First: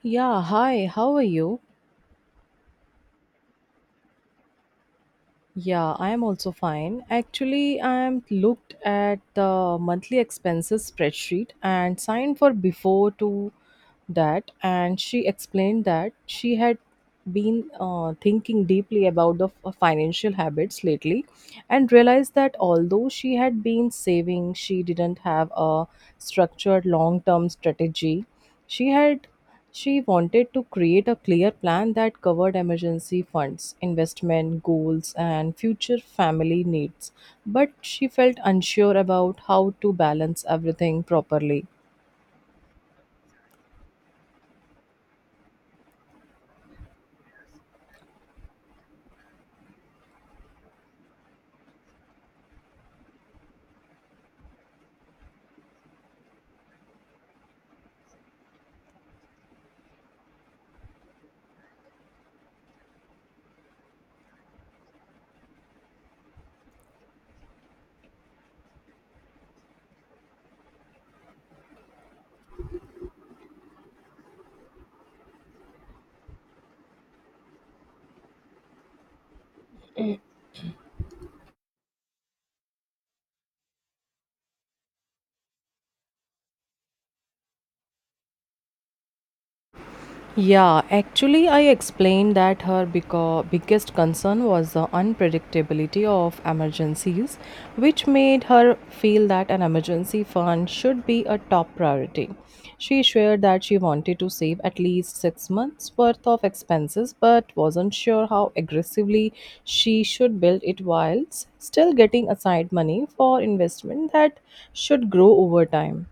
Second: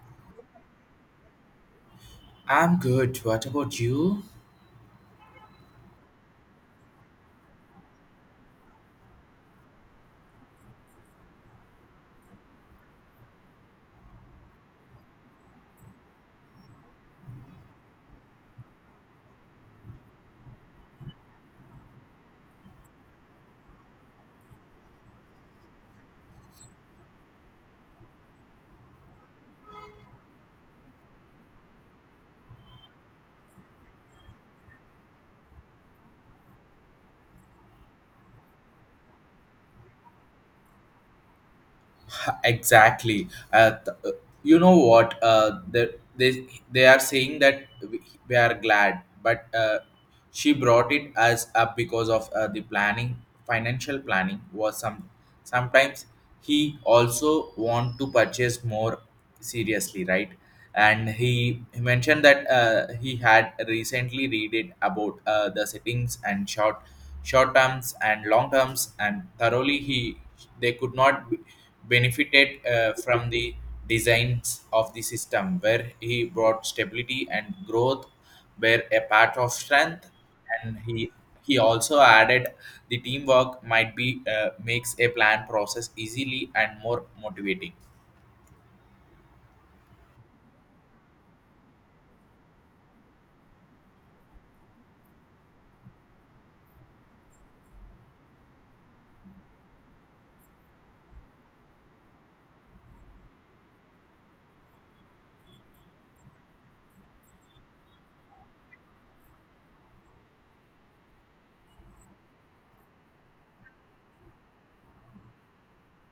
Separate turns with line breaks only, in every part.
Yeah, hi, how are you?
I'm good. What about you?
Yeah, I am also fine. Actually, I am looked at the monthly expenses spreadsheet and signed for before to that and she explained that she had been thinking deeply about the financial habits lately and realized that although she had been saving, she didn't have a structured long term strategy. She had she wanted to create a clear plan that covered emergency funds, investment goals, and future family needs. But she felt unsure about how to balance everything properly.
Exactly. You know what? They are saying that we are glad, but she brought it as up because of the planning financial planning was sometimes. He also want to purchase more seriously, right, and he mentioned that he had recently read it about the settings and short terms and long terms, and thoroughly he they could not benefited from the designs of the system where he brought stability and growth were a part of strength, and he also added the teamwork might be makes a plan process easily and more motivating.
Yeah, actually, I explained that her biggest concern was the unpredictability of emergencies, which made her feel that an emergency fund should be a top priority. She shared that she wanted to save at least 6 months' worth of expenses, but wasn't sure how aggressively she should build it whilst still getting aside money for investment that should grow over time.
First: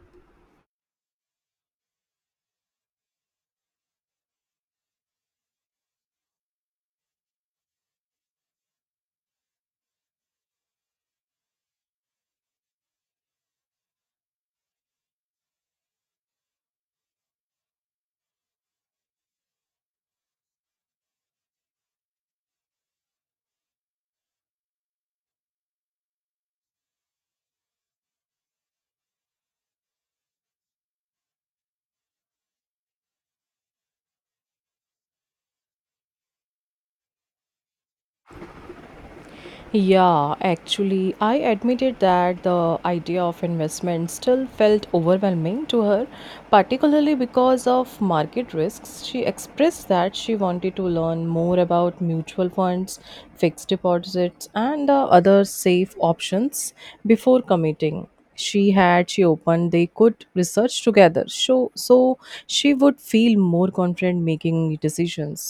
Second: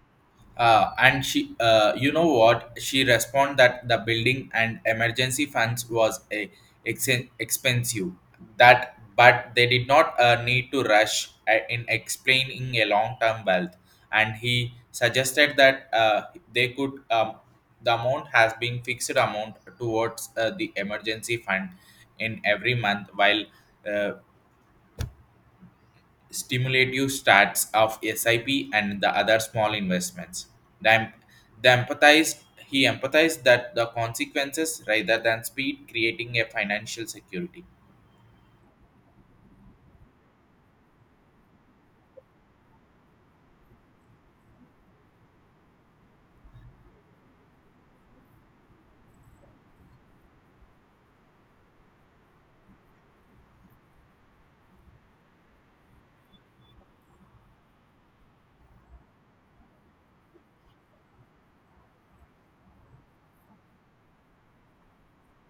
You know what? She responded that the building and emergency funds was a ex- expensive. That, but they did not need to rush in explaining a long-term wealth. And he suggested that they could. The amount has been fixed amount towards the emergency fund in every month, while uh, stimulative stats of SIP and the other small investments. The, em- the empathized He empathized that the consequences rather than speed creating a financial security.
Yeah, actually, I admitted that the idea of investment still felt overwhelming to her, particularly because of market risks. She expressed that she wanted to learn more about mutual funds, fixed deposits, and the other safe options before committing. She opened they could research together so she would feel more confident making decisions.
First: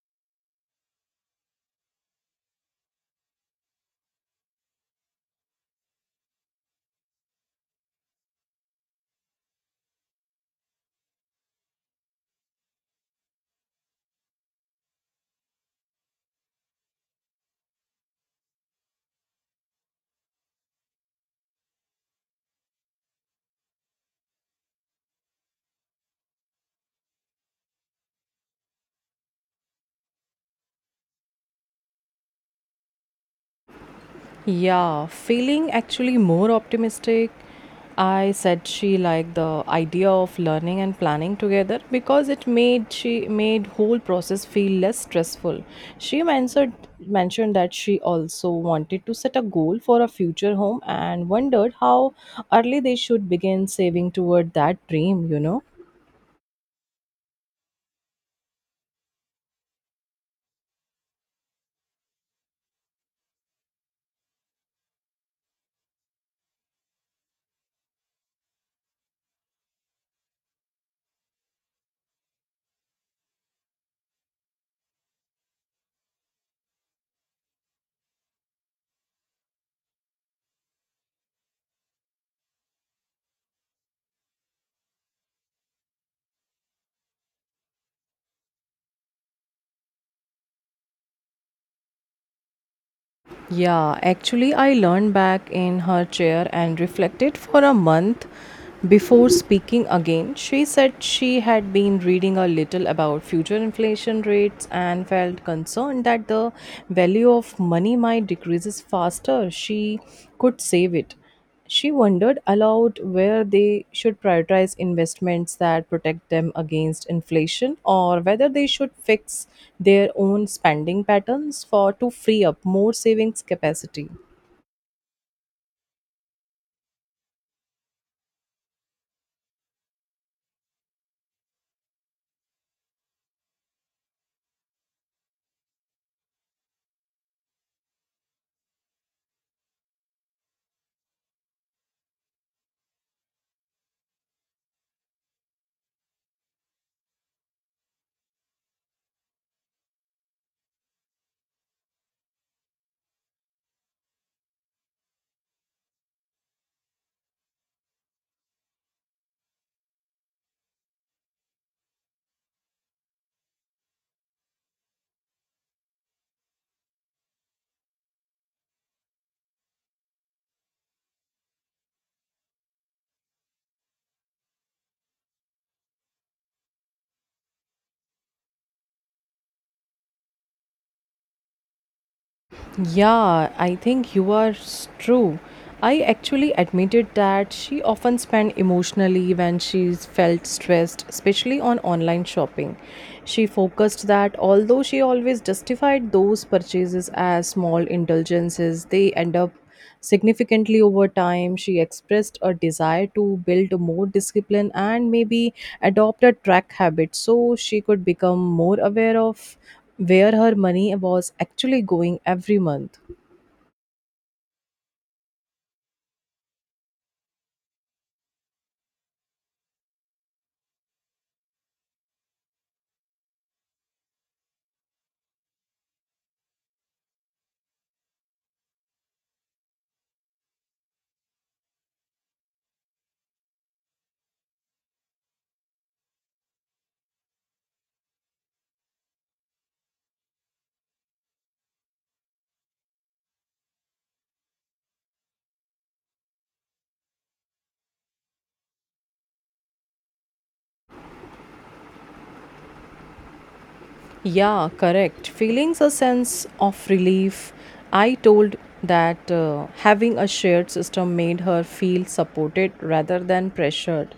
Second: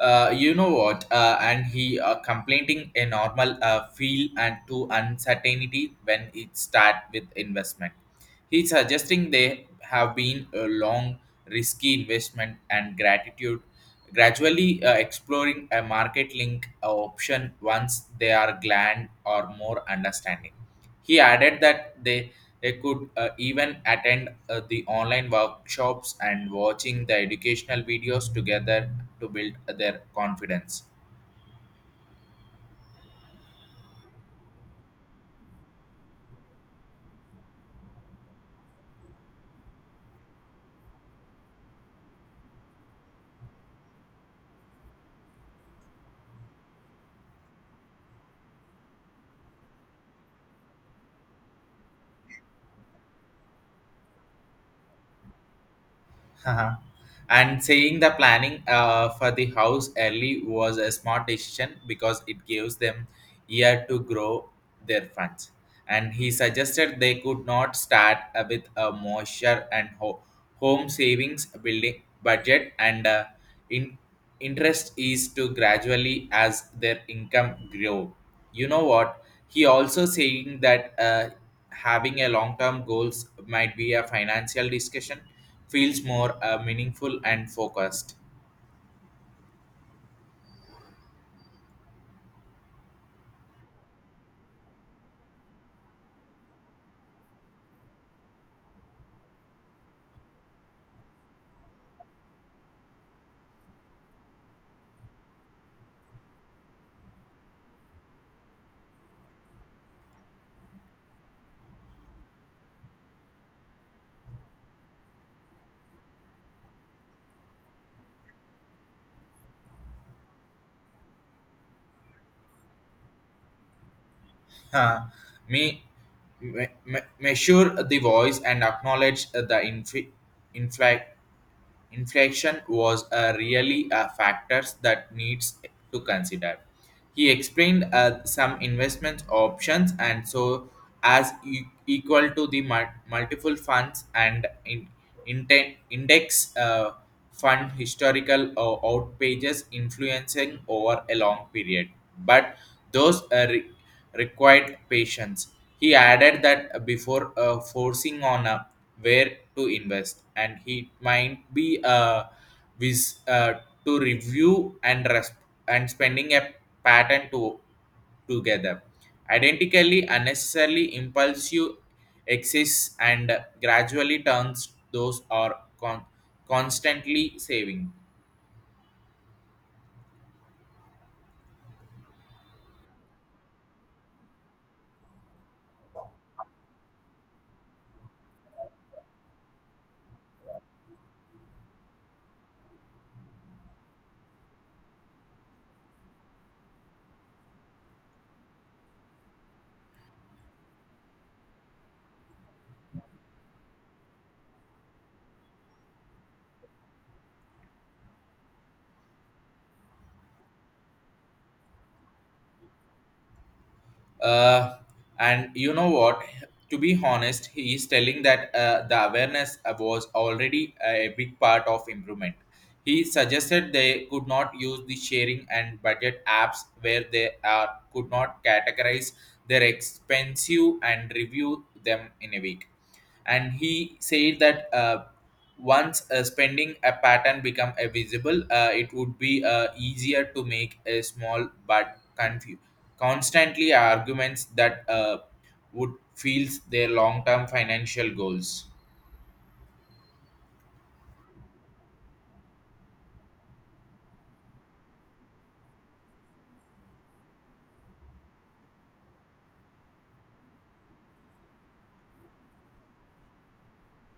You know what? And he Complaining a normal feel and to uncertainty when it start with investment. He's suggesting they have been a long risky investment and gratitude gradually exploring a market link option once they are glad or more understanding. He added that they could even attend the online workshops and watching the educational videos together to build their confidence.
Yeah, feeling actually more optimistic. I said she liked the idea of learning and planning together because it made she made whole process feel less stressful. She mentioned that she also wanted to set a goal for a future home and wondered how early they should begin saving toward that dream.
Haha. And saying the planning for the house early was a smart decision because it gives them year to grow their funds, and he suggested they could not start with a moisture and home savings building budget, and in- interest is to gradually as their income grow. You know what, he also saying that having a long term goals might be a financial discussion feels more meaningful and focused.
Yeah, actually, I leaned back in her chair and reflected for a month before speaking again. She said she had been reading a little about future inflation rates and felt concerned that the value of money might decreases faster she could save it. She wondered aloud where they should prioritize investments that protect them against inflation or whether they should fix their own spending patterns for to free up more savings capacity.
Huh. Me, Measure the voice and acknowledge the infla- inflection was really a factors that needs to consider. He explained some investment options and so as equal to the multiple funds and index fund historical or outpages influencing over a long period, but those required patience. He added that before forcing on where to invest, and he might be vis- uh, to review and and spending a pattern to together. Identically, unnecessarily impulsive exists and gradually turns those are constantly saving.
Yeah, I think you are true. I actually admitted that she often spent emotionally when she felt stressed, especially on online shopping. She focused that although she always justified those purchases as small indulgences, they end up significantly over time. She expressed a desire to build more discipline and maybe adopt a track habit so she could become more aware of where her money was actually going every month.
Uh, and you know what? To be honest, he is telling that the awareness was already a big part of improvement. He suggested they could not use the sharing and budget apps where they are could not categorize their expensive and review them in a week, and he said that once a spending a pattern become a visible it would be easier to make a small but constantly arguments that would feels their long-term financial goals.
Yeah, correct. Feelings a sense of relief. I told that having a shared system made her feel supported rather than pressured.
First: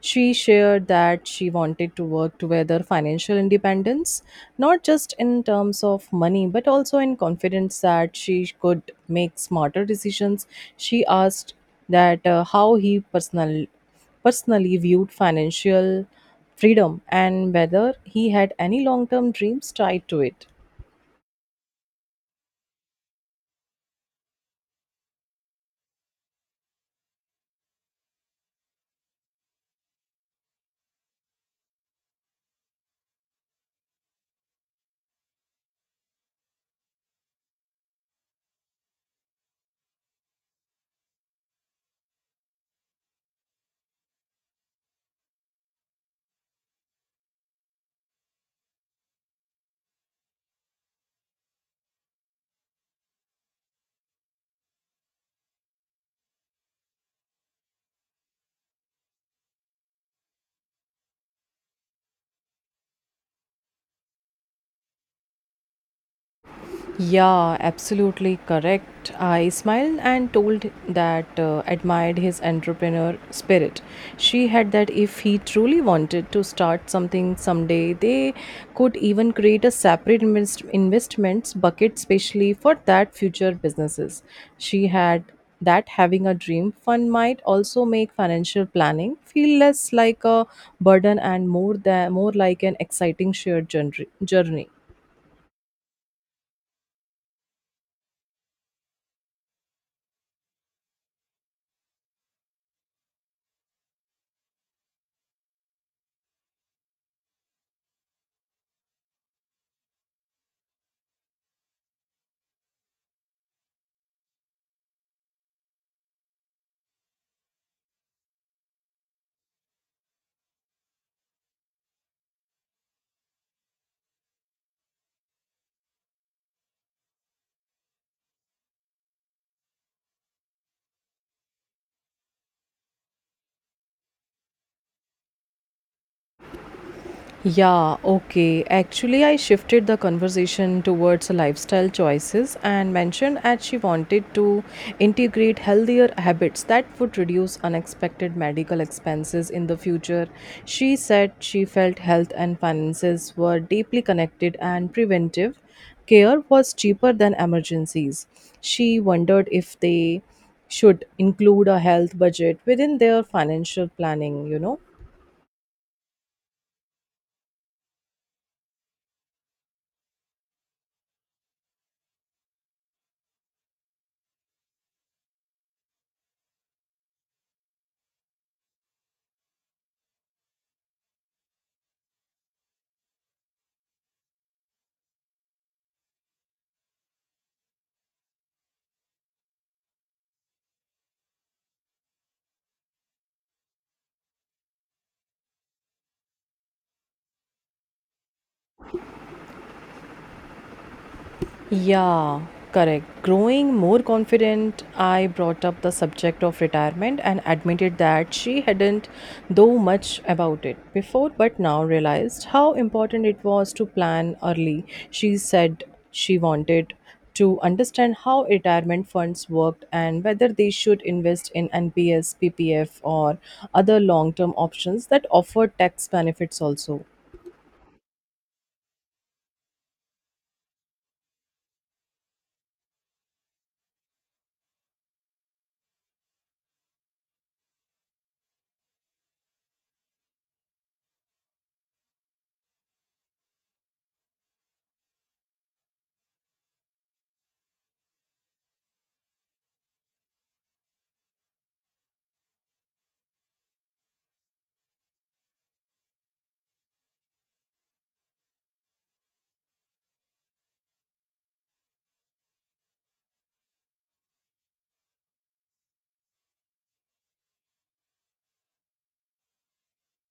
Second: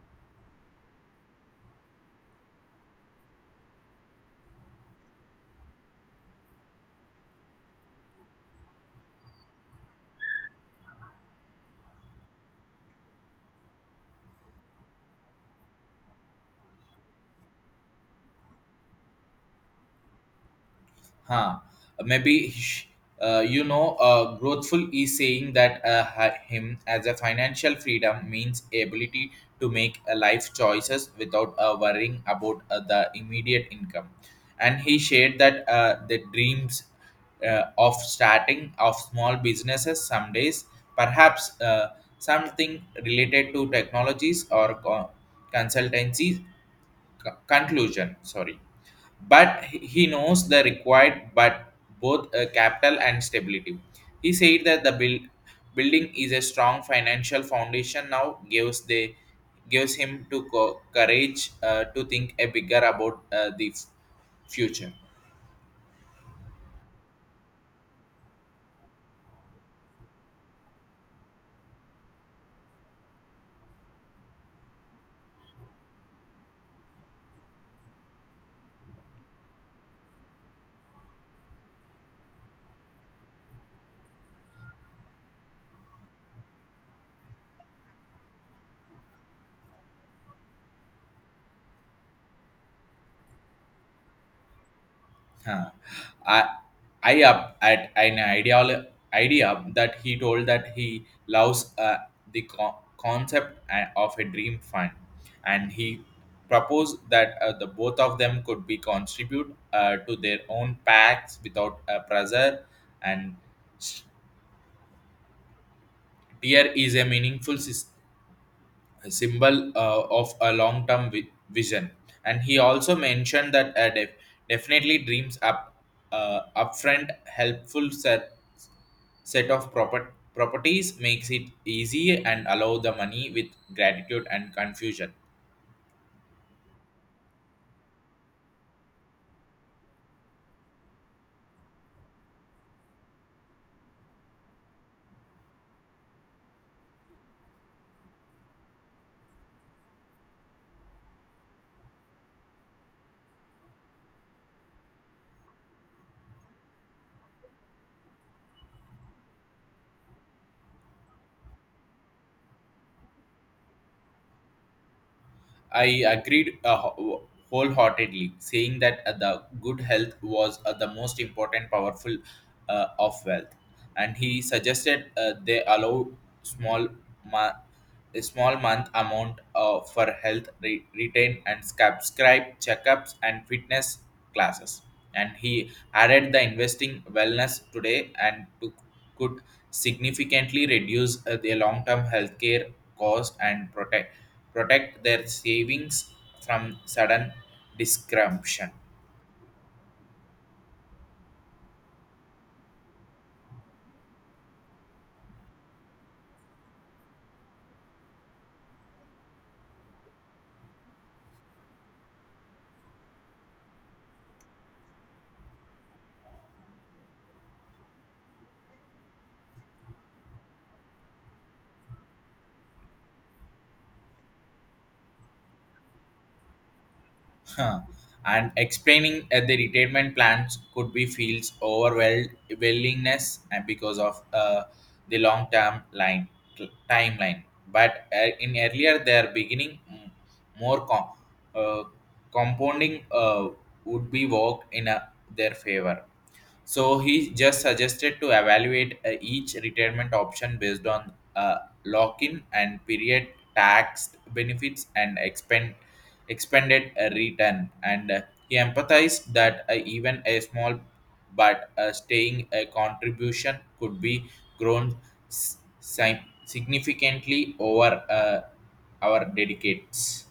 She shared that she wanted to work together financial independence, not just in terms of money, but also in confidence that she could make smarter decisions. She asked that how he personally viewed financial freedom and whether he had any long term dreams tied to it.
Huh. maybe sh- you know, growthful is saying that him as a financial freedom means ability to make a life choices without worrying about the immediate income, and he shared that the dreams of starting of small businesses some days, perhaps something related to technologies or consultancy, conclusion, sorry, but he knows the required but both capital and stability. He said that the building is a strong financial foundation now gives the gives him to courage to think a bigger about future.
Yeah, absolutely correct. I smiled and told that admired his entrepreneur spirit. She had that if he truly wanted to start something someday, they could even create a separate investments bucket specially for that future businesses. She had that having a dream fund might also make financial planning feel less like a burden and more than more like an exciting shared journey.
Huh. I, I up at an idea that he told that he loves the concept of a dream fund, and he proposed that the both of them could be contribute to their own packs without pressure. And tier is a meaningful symbol of a long-term vision. And he also mentioned that definitely dreams up upfront helpful set of proper properties makes it easy and allow the money with gratitude and confusion.
Yeah, okay. Actually, I shifted the conversation towards lifestyle choices and mentioned that she wanted to integrate healthier habits that would reduce unexpected medical expenses in the future. She said she felt health and finances were deeply connected and preventive care was cheaper than emergencies. She wondered if they should include a health budget within their financial planning.
I agreed wholeheartedly, saying that the good health was the most important, powerful of wealth. And he suggested they allow small, ma- a small month amount for health retain and subscribe checkups and fitness classes. And he added the investing wellness today, could significantly reduce the long-term healthcare cost, and protect their savings from sudden disruption.
Yeah, correct. Growing more confident, I brought up the subject of retirement and admitted that she hadn't though much about it before, but now realized how important it was to plan early. She said she wanted to understand how retirement funds worked and whether they should invest in NPS, PPF, or other long term options that offer tax benefits also.
Huh. And explaining the retirement plans could be feels overwhelmed willingness, and because of the long term line timeline. But in earlier their beginning, more uh, compounding would be work in a their favor. So he just suggested to evaluate each retirement option based on lock-in and period, tax benefits, and expended return. And he empathized that even a small but staying contribution could be grown significantly over our dedicates.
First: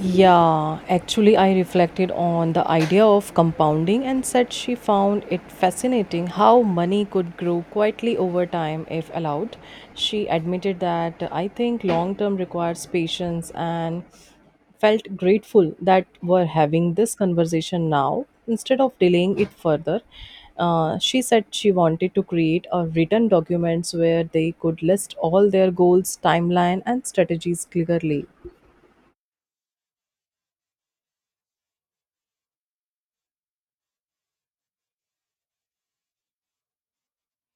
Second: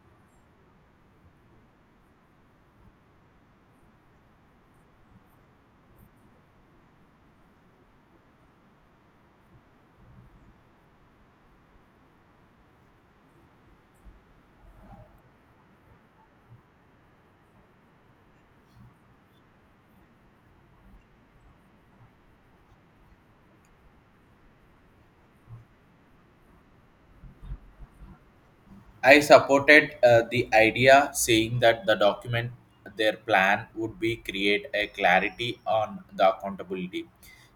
Yeah, actually, I reflected on the idea of compounding and said she found it fascinating how money could grow quietly over time if allowed. She admitted that I think long term requires patience and felt grateful that we're having this conversation now instead of delaying it further. She said she wanted to create a written documents where they could list all their goals, timeline, and strategies clearly.
I supported the idea, saying that the document, their plan would be create a clarity on the accountability.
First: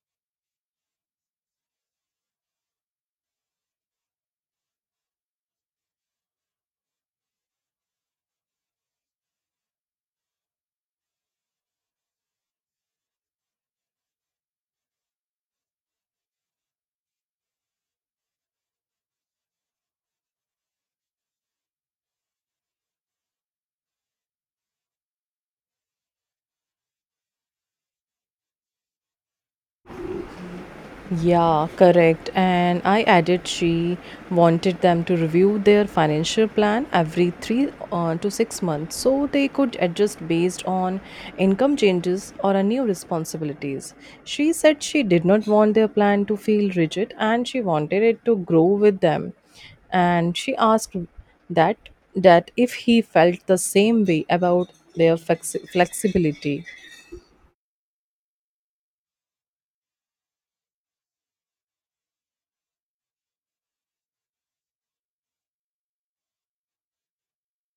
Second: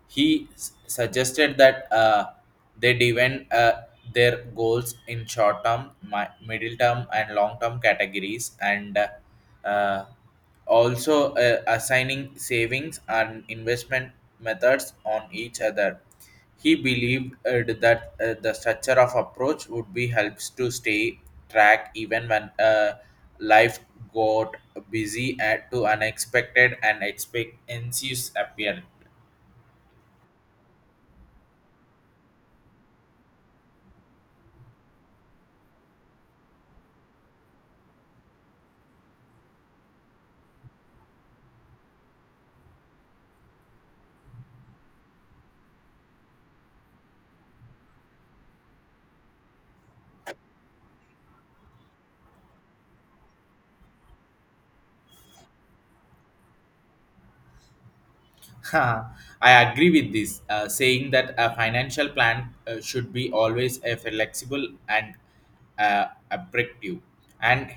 He suggested that they divide their goals in short term, middle term, and long term categories, and uh, also assigning savings and investment methods on each other. He believed that the structure of approach would be helps to stay track even when life got busy and to unexpected and expectancies appeared.
Yeah, correct. And I added she wanted them to review their financial plan every three to six months so they could adjust based on income changes or a new responsibilities. She said she did not want their plan to feel rigid and she wanted it to grow with them. And she asked that that if he felt the same way about their flexibility.
Ha, I agree with this, saying that a financial plan should be always a flexible and objective. And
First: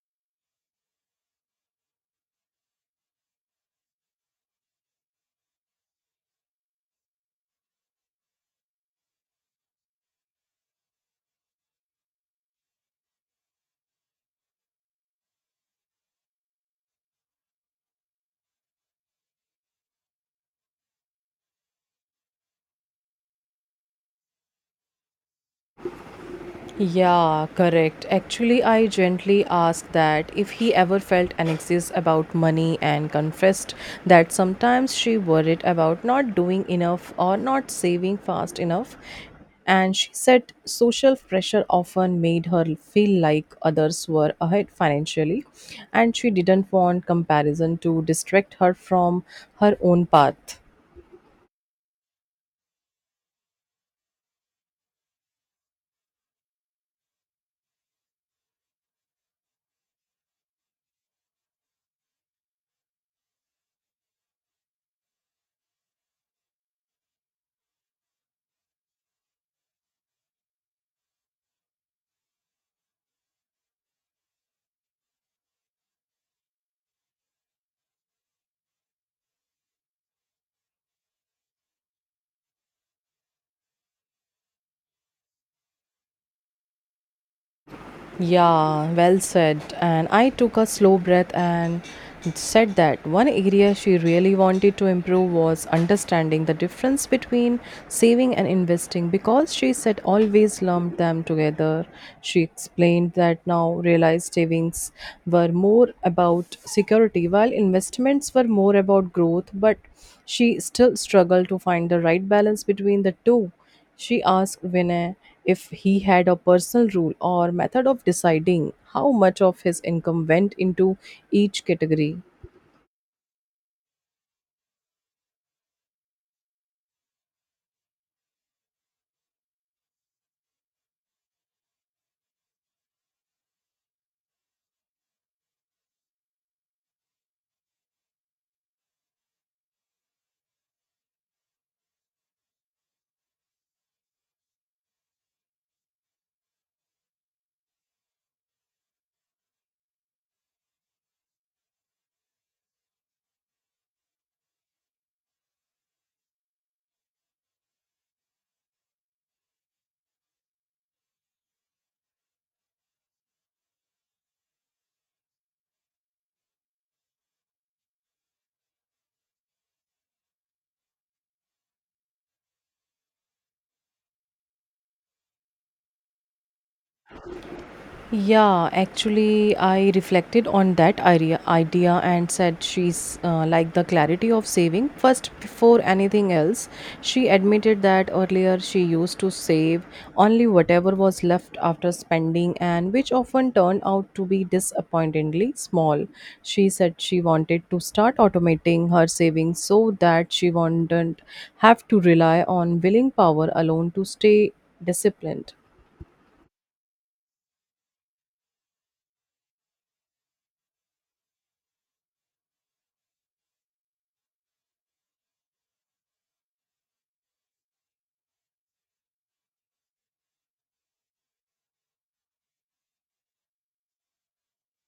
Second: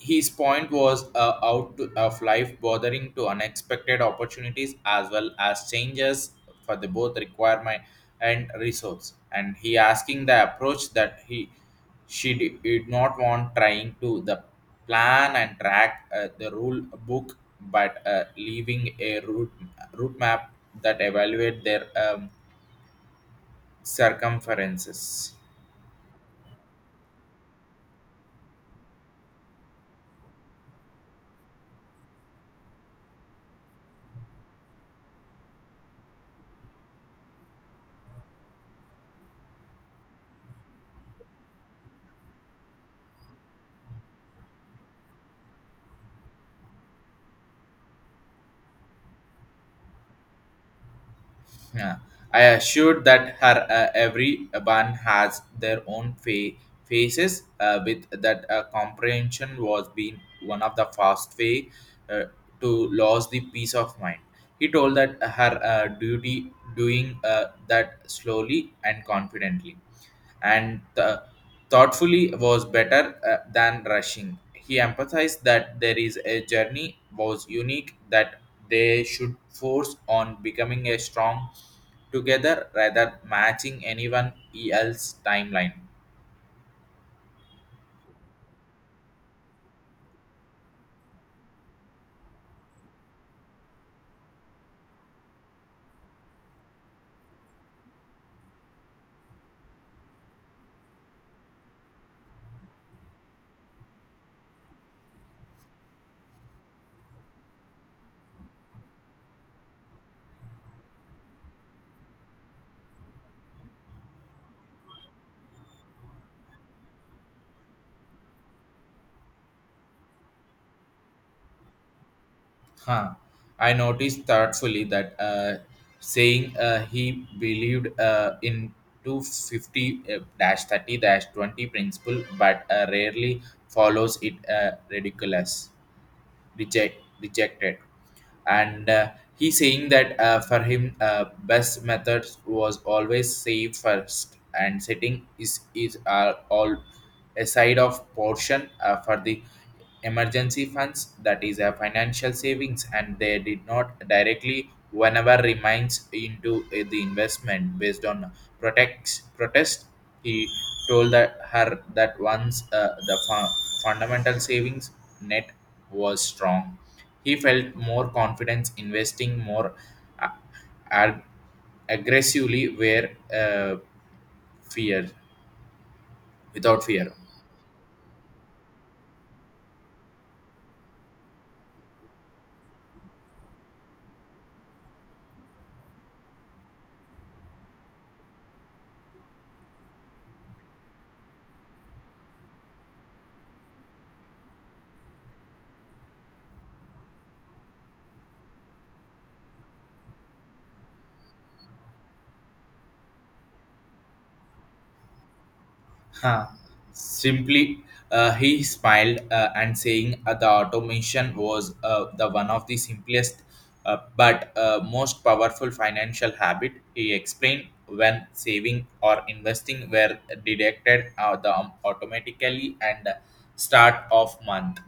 his point was out to, of life, bothering to unexpected opportunities as well as changes for the both requirement and resource. And he asking the approach that he she did not want trying to the plan and track the rule book, but leaving a route map that evaluate their circumferences.
Yeah, correct. Actually, I gently asked that if he ever felt anxious about money and confessed that sometimes she worried about not doing enough or not saving fast enough. And she said social pressure often made her feel like others were ahead financially, and she didn't want comparison to distract her from her own path.
Yeah. I assured that her every one has their own faces. With that comprehension was being one of the fast way uh, to lose the peace of mind. He told that her duty doing that slowly and confidently and thoughtfully was better than rushing. He emphasized that there is a journey was unique that they should force on becoming a strong together rather matching anyone else's timeline.
Yeah, well said. And I took a slow breath and said that one area she really wanted to improve was understanding the difference between saving and investing because she said always lumped them together. She explained that now realized savings were more about security while investments were more about growth, but she still struggled to find the right balance between the two. She asked Vinay if he had a personal rule or method of deciding how much of his income went into each category.
Huh. I noticed thoughtfully that saying he believed in 250-30-20 dash 30 dash 20 principle but rarely follows it ridiculous rejected. And he saying that for him best methods was always save first and setting is all a side of portion for the emergency funds that is a financial savings, and they did not directly whenever remains into the investment based on protects protest. He told that her that once fundamental savings net was strong, he felt more confidence investing more a- ag- aggressively where fear without fear.
Yeah, actually, I reflected on that idea and said she's like the clarity of saving. First, before anything else, she admitted that earlier she used to save only whatever was left after spending, and which often turned out to be disappointingly small. She said she wanted to start automating her savings so that she wouldn't have to rely on willing power alone to stay disciplined.
Huh. Simply, he smiled and saying the automation was the one of the simplest but most powerful financial habit. He explained when saving or investing were deducted automatically and start of month.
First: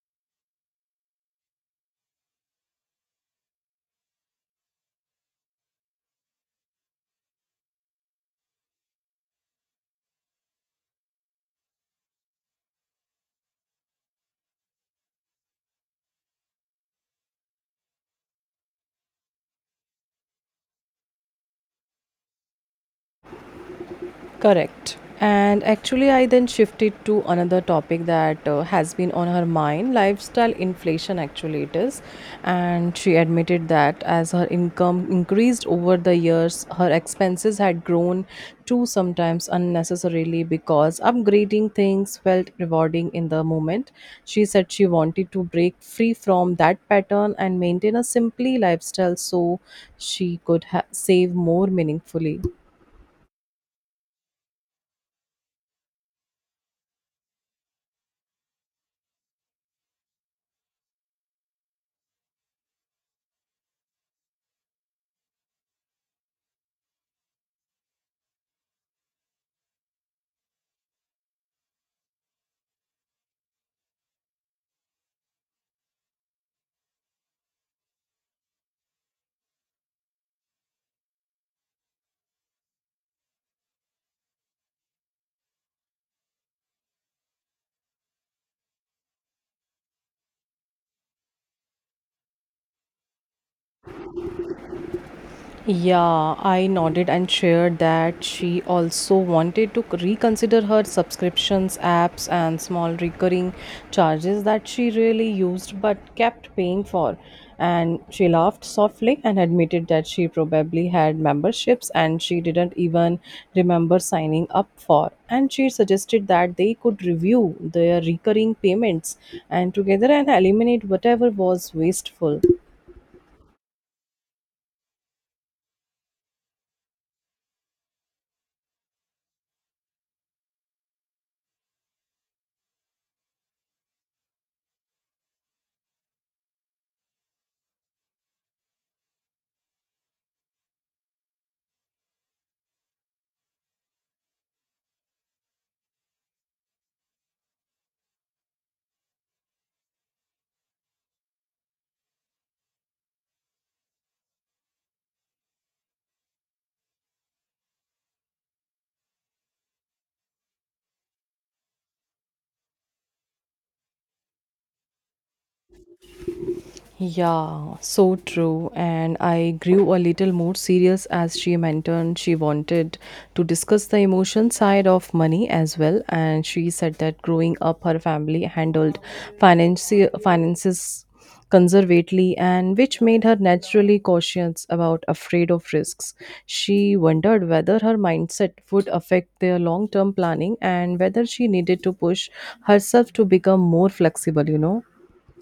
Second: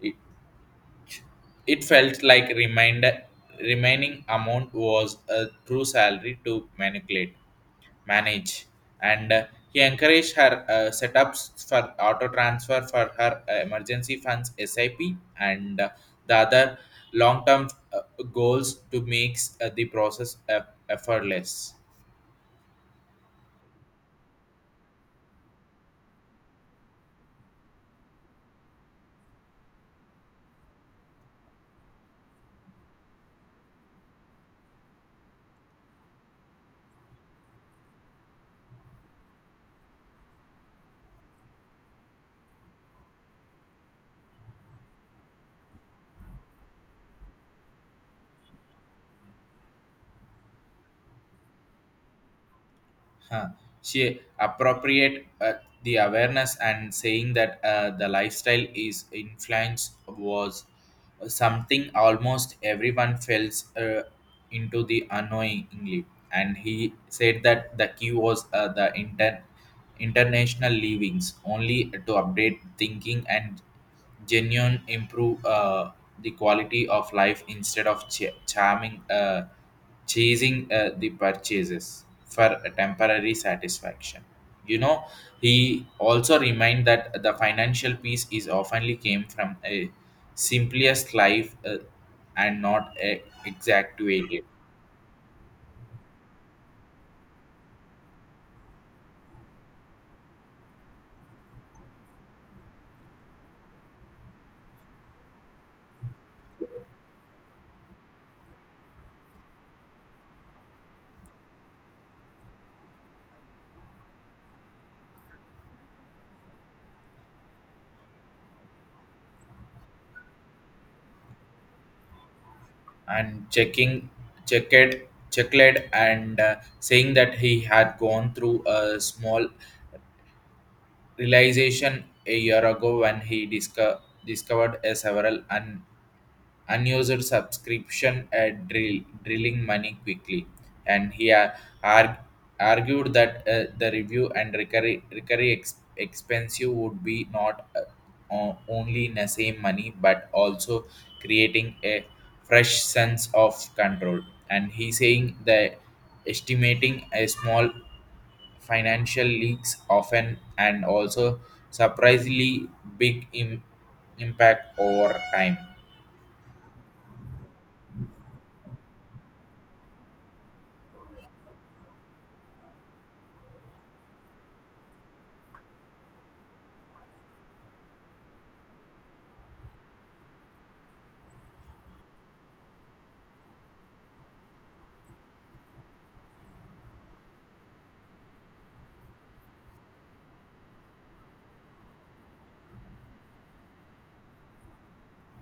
It, it felt like reminder remaining amount was a true salary to manipulate manage. And he encouraged her setups for auto transfer for her emergency funds sip, and the other long term uh, goals to make the process effortless.
Correct. And actually, I then shifted to another topic that has been on her mind lifestyle inflation, actually, it is. And she admitted that as her income increased over the years, her expenses had grown too, sometimes unnecessarily, because upgrading things felt rewarding in the moment. She said she wanted to break free from that pattern and maintain a simply lifestyle so she could save more meaningfully.
Huh. She appropriate the awareness and saying that the lifestyle is influence was something almost everyone falls into the unknowingly, and he said that the key was international leavings only to update thinking and genuine improve the quality of life instead of ch- charming chasing the purchases for a temporary satisfaction, you know. He also remind that the financial piece is oftenly came from a simplest life, and not a exaggerated.
Yeah, I nodded and shared that she also wanted to reconsider her subscriptions, apps, and small recurring charges that she really used but kept paying for. And she laughed softly and admitted that she probably had memberships and she didn't even remember signing up for. And she suggested that they could review their recurring payments and together and eliminate whatever was wasteful.
And checking checked checked, and saying that he had gone through a small realization a year ago when he discovered a several and unused subscription at drilling money quickly, and he arg- argued that the review and recovery expensive would be not only in the same money but also creating a fresh sense of control. And he saying the estimating a small financial leaks often and also surprisingly big Im- impact over time.
Yeah, so true. And I grew a little more serious as she mentioned she wanted to discuss the emotion side of money as well. And she said that growing up, her family handled finances conservatively and which made her naturally cautious about afraid of risks. She wondered whether her mindset would affect their long term planning and whether she needed to push herself to become more flexible.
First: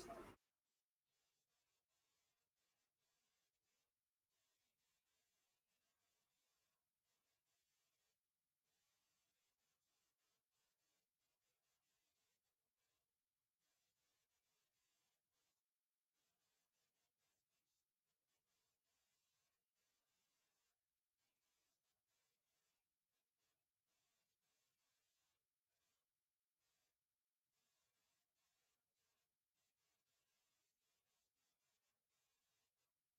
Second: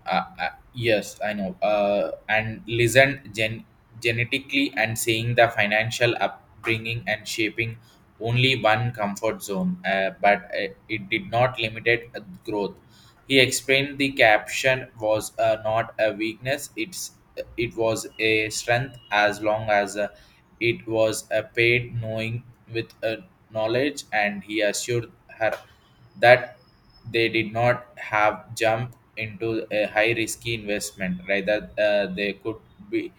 Yes, I know. And listen, genetically and seeing the financial upbringing and shaping only one comfort zone, but it did not limited growth. He explained the caption was not a weakness; it was a strength as long as it was a paid knowing with a knowledge. And he assured her that they did not have jump into a high risky investment. Rather, they could be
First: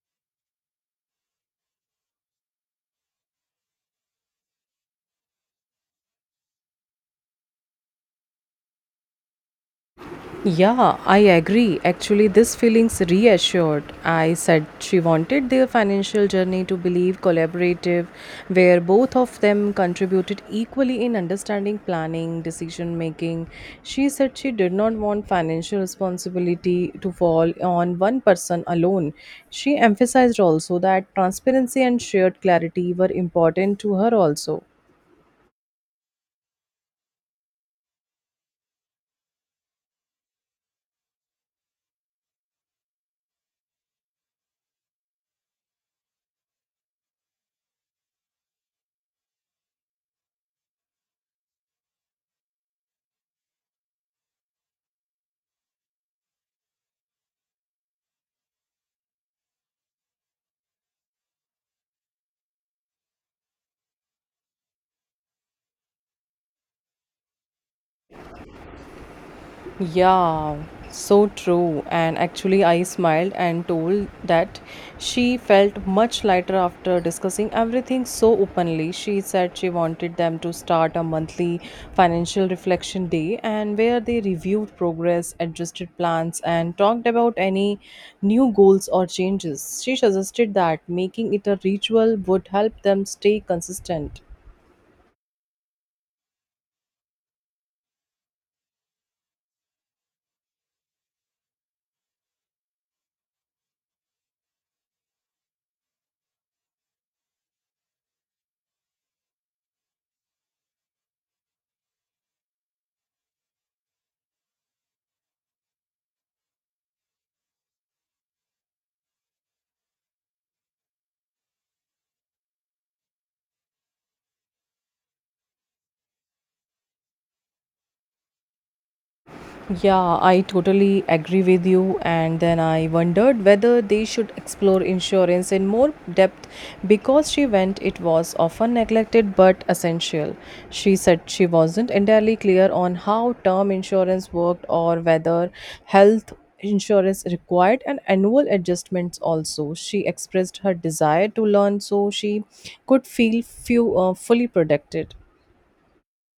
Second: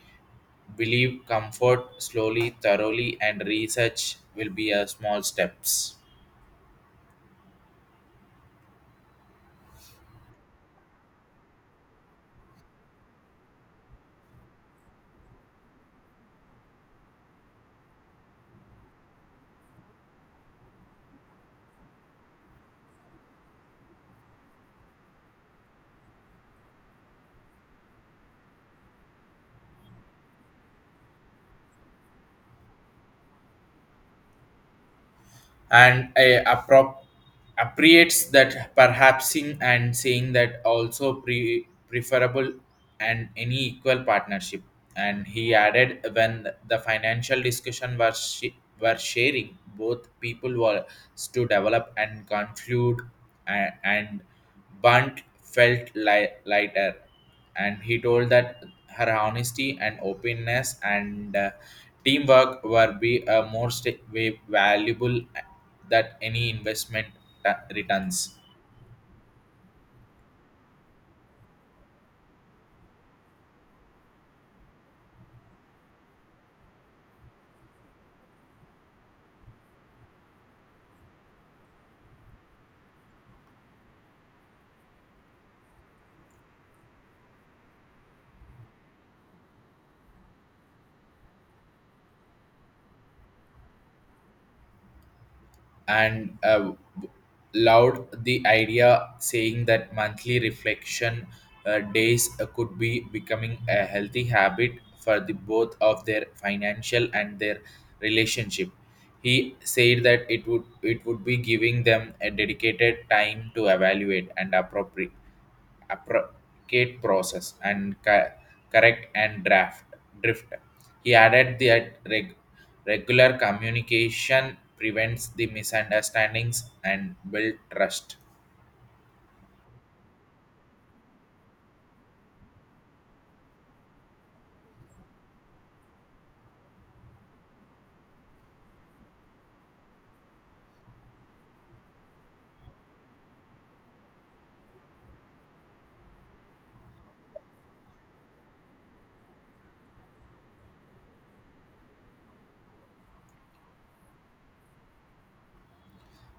believe comfort slowly, thoroughly, and research will be a small steps.
Yeah, I agree. Actually, this feelings reassured. I said she wanted their financial journey to believe collaborative, where both of them contributed equally in understanding planning, decision making. She said she did not want financial responsibility to fall on one person alone. She emphasized also that transparency and shared clarity were important to her also.
And I appreciates that perhapsing and saying that also preferable and any equal partnership. And he added when the financial discussion were sharing, both people were to develop and conclude and Bunt felt lighter, and he told that her honesty and openness and teamwork were be a most valuable that any investment returns.
Yeah, so true. And actually, I smiled and told that she felt much lighter after discussing everything so openly. She said she wanted them to start a monthly financial reflection day and where they reviewed progress, adjusted plans, and talked about any new goals or changes. She suggested that making it a ritual would help them stay consistent.
And loud the idea saying that monthly reflection days could be becoming a healthy habit for the both of their financial and their relationship. He said that it would be giving them a dedicated time to evaluate and appropriate process and correct and draft drift. He added that regular communication prevents the misunderstandings and build trust.
Yeah, I totally agree with you. And then I wondered whether they should explore insurance in more depth because she went, it was often neglected but essential. She said she wasn't entirely clear on how term insurance worked or whether health insurance required an annual adjustments also. She expressed her desire to learn so she could feel few fully protected.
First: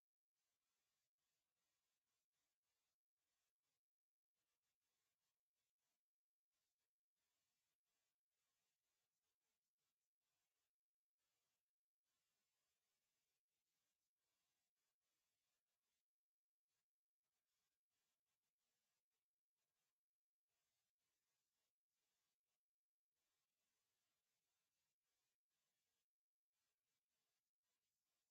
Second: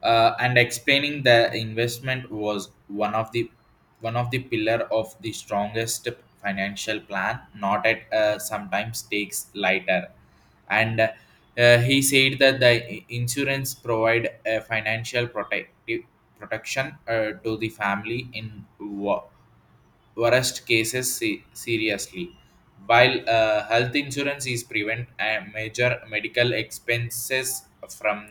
And explaining the investment was one of the pillar of the strongest financial plan not at sometimes takes lighter. And he said that the insurance provide a financial protective protection to the family in worst cases seriously, while health insurance is prevent major medical expenses from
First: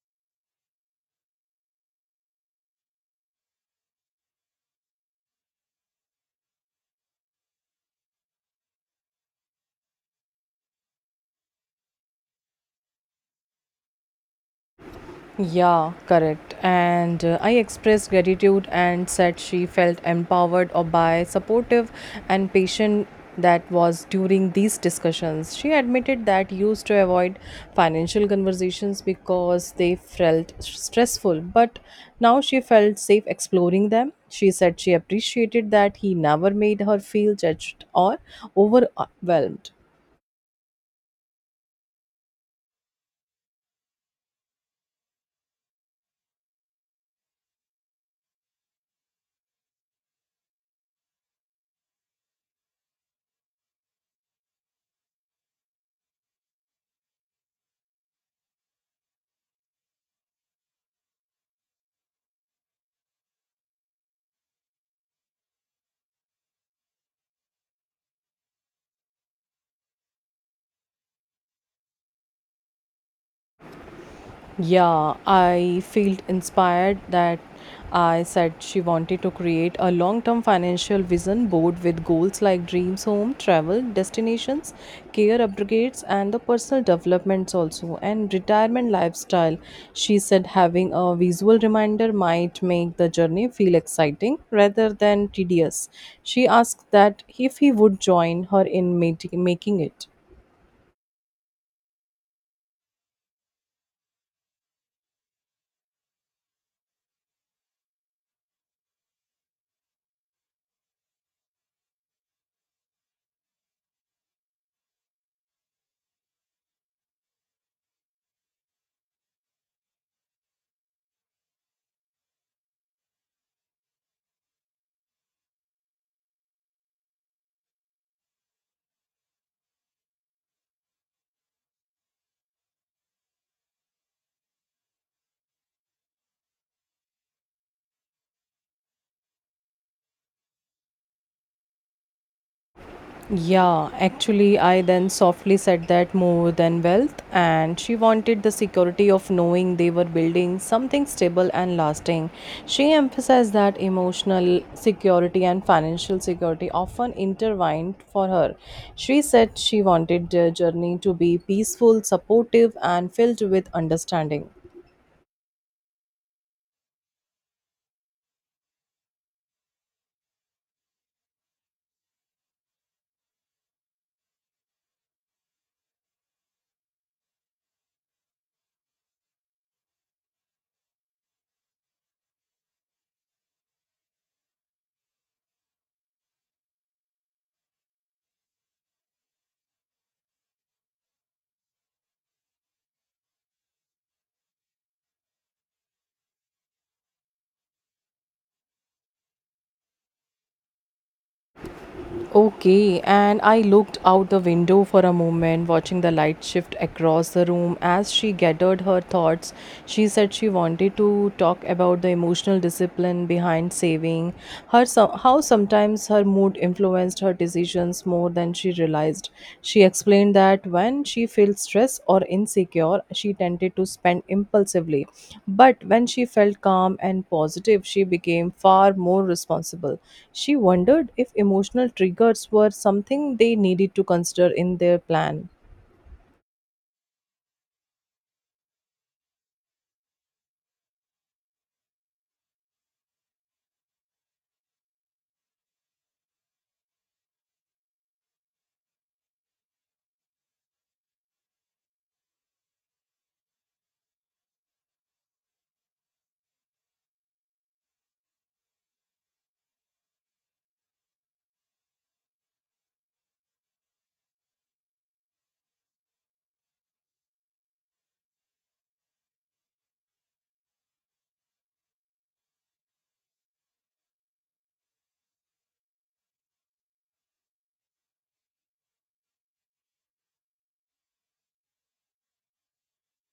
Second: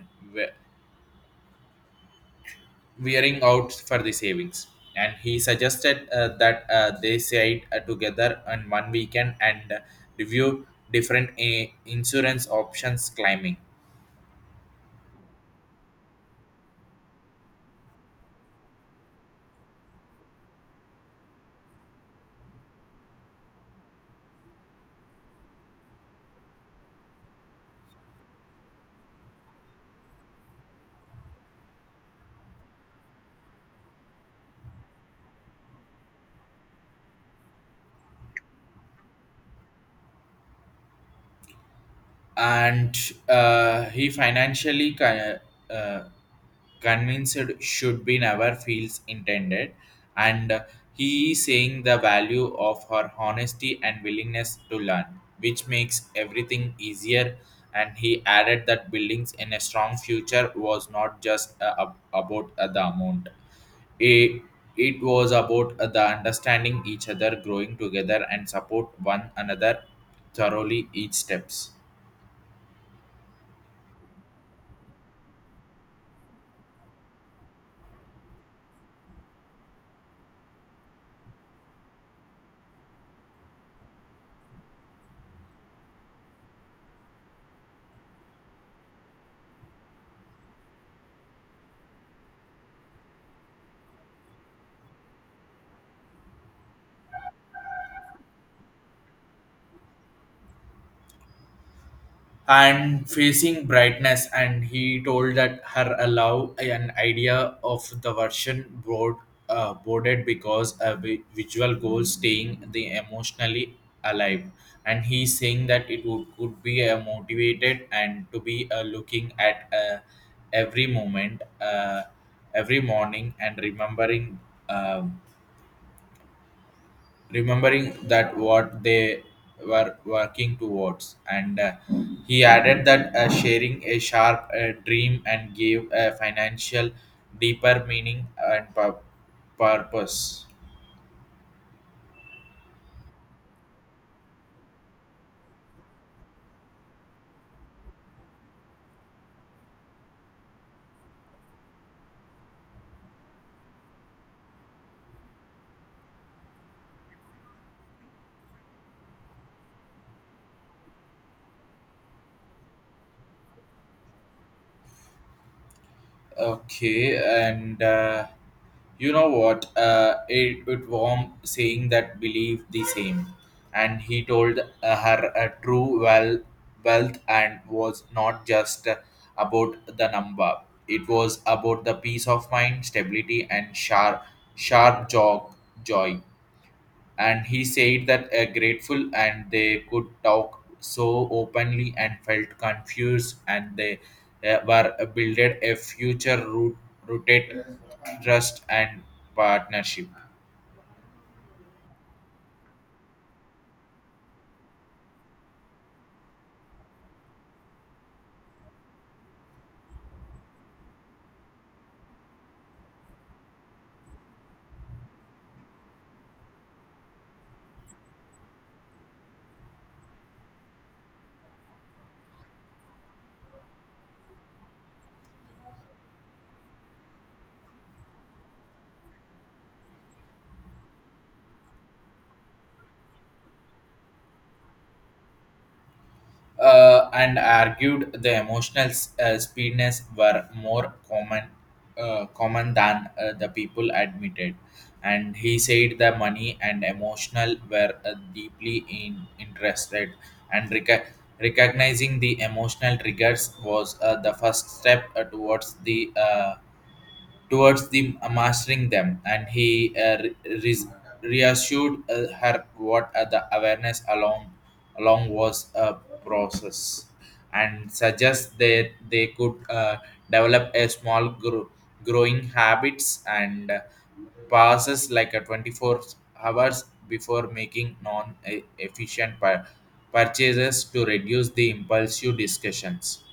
wearing out for the savings. And he suggested that they sit together on one weekend and review different insurance options climbing.
Yeah, correct. And I expressed gratitude and said she felt empowered or by supportive and patient that was during these discussions. She admitted that used to avoid financial conversations because they felt stressful, but now she felt safe exploring them. She said she appreciated that he never made her feel judged or overwhelmed.
And he financially uh, convinced should be never feels intended. And he is saying the value of her honesty and willingness to learn, which makes everything easier. And he added that buildings in a strong future was not just about the amount. it, it was about the understanding each other growing together and support one another thoroughly each steps.
Yeah, I felt inspired that I said she wanted to create a long term financial vision board with goals like dreams home, travel, destinations, care upgrades, and the personal developments also, and retirement lifestyle. She said having a visual reminder might make the journey feel exciting rather than tedious. She asked that if he would join her in making it.
And facing brightness, and he told that her allow an idea of the version board boarded because a visual goal staying the emotionally alive. And he's saying that it would could be a motivated and to be looking at every moment, every morning, and remembering um remembering that what they were working towards. And he added that sharing a sharp dream and gave a financial deeper meaning and purpose.
Yeah, actually, I then softly said that more than wealth, and she wanted the security of knowing they were building something stable and lasting. She emphasized that emotional security and financial security often intertwined for her. She said she wanted their journey to be peaceful, supportive, and filled with understanding.
Okay, and you know what? It it warm saying that believe the same, and he told her a true wealth and was not just about the number. It was about the peace of mind, stability, and sharp jog joy. And he said that grateful and they could talk so openly and felt confused, and they were builded a future rooted trust and partnership.
Okay, and I looked out the window for a moment, watching the light shift across the room. As she gathered her thoughts, she said she wanted to talk about the emotional discipline behind saving, her how sometimes her mood influenced her decisions more than she realized. She explained that when she feels stressed or insecure, she tended to spend impulsively. But when she felt calm and positive, she became far more responsible. She wondered if emotional triggers were something they needed to consider in their plan.
And argued the emotional speediness were more common common than the people admitted. And he said the money and emotional were deeply interested, and recognizing the emotional triggers was the first step towards the towards the mastering them. And he re- reassured her what the awareness along was a process, and suggest that they could develop a small group growing habits and passes like a 24 hours before making non-efficient purchases to reduce the impulsive discussions.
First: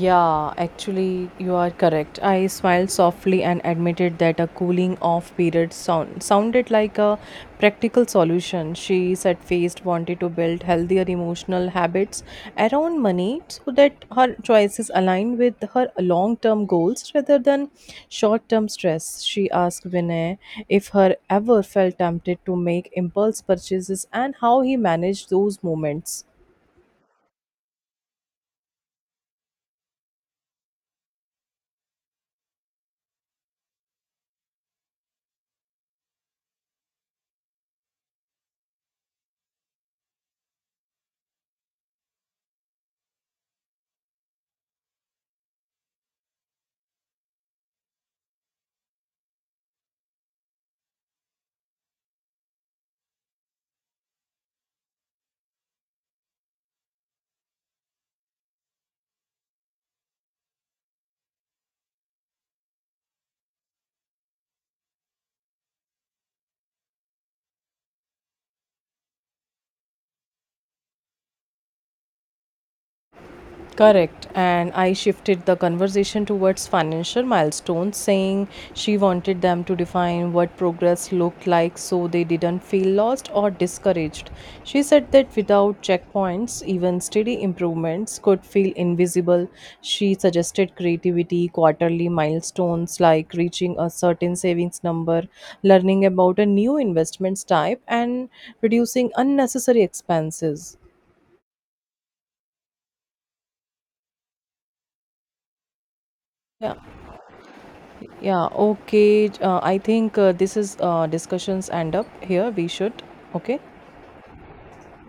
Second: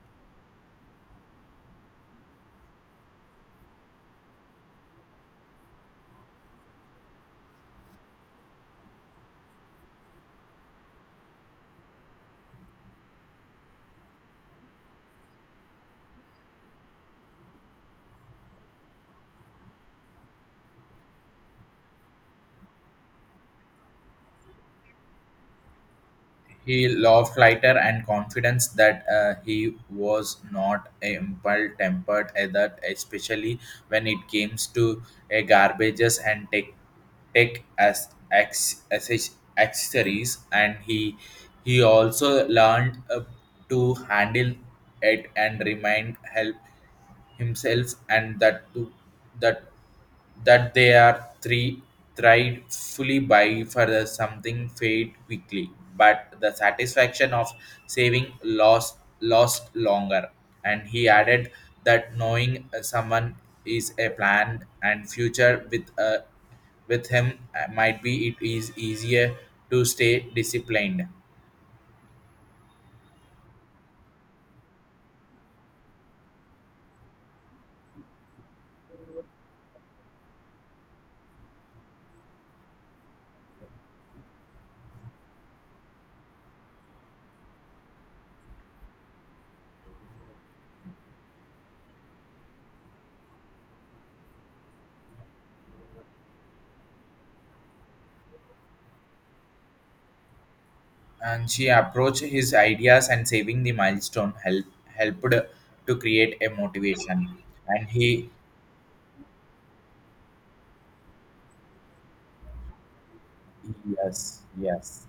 Yeah, actually, you are correct. I smiled softly and admitted that a cooling off period sounded like a practical solution. She said faced wanted to build healthier emotional habits around money so that her choices align with her long term goals rather than short term stress. She asked Vinay if her ever felt tempted to make impulse purchases and how he managed those moments.
He laughed lighter and confidence that he was not a impulse tempered either, especially when it comes to garbages and tech as accessories. And he also learned to handle it and remind help himself and that to that that they are three tried fully by for the something fade quickly, but the satisfaction of saving lost longer. And he added that knowing someone is a plan and future with a with him might be it is easier to stay disciplined.
Correct. And I shifted the conversation towards financial milestones, saying she wanted them to define what progress looked like so they didn't feel lost or discouraged. She said that without checkpoints, even steady improvements could feel invisible. She suggested creativity, quarterly milestones like reaching a certain savings number, learning about a new investments type, and reducing unnecessary expenses.
And she approached his ideas and saving the milestone helped to create a
Yeah.
motivation. And he
Yeah, okay. I think this is discussions end up here. We should. Okay.
yes, yes.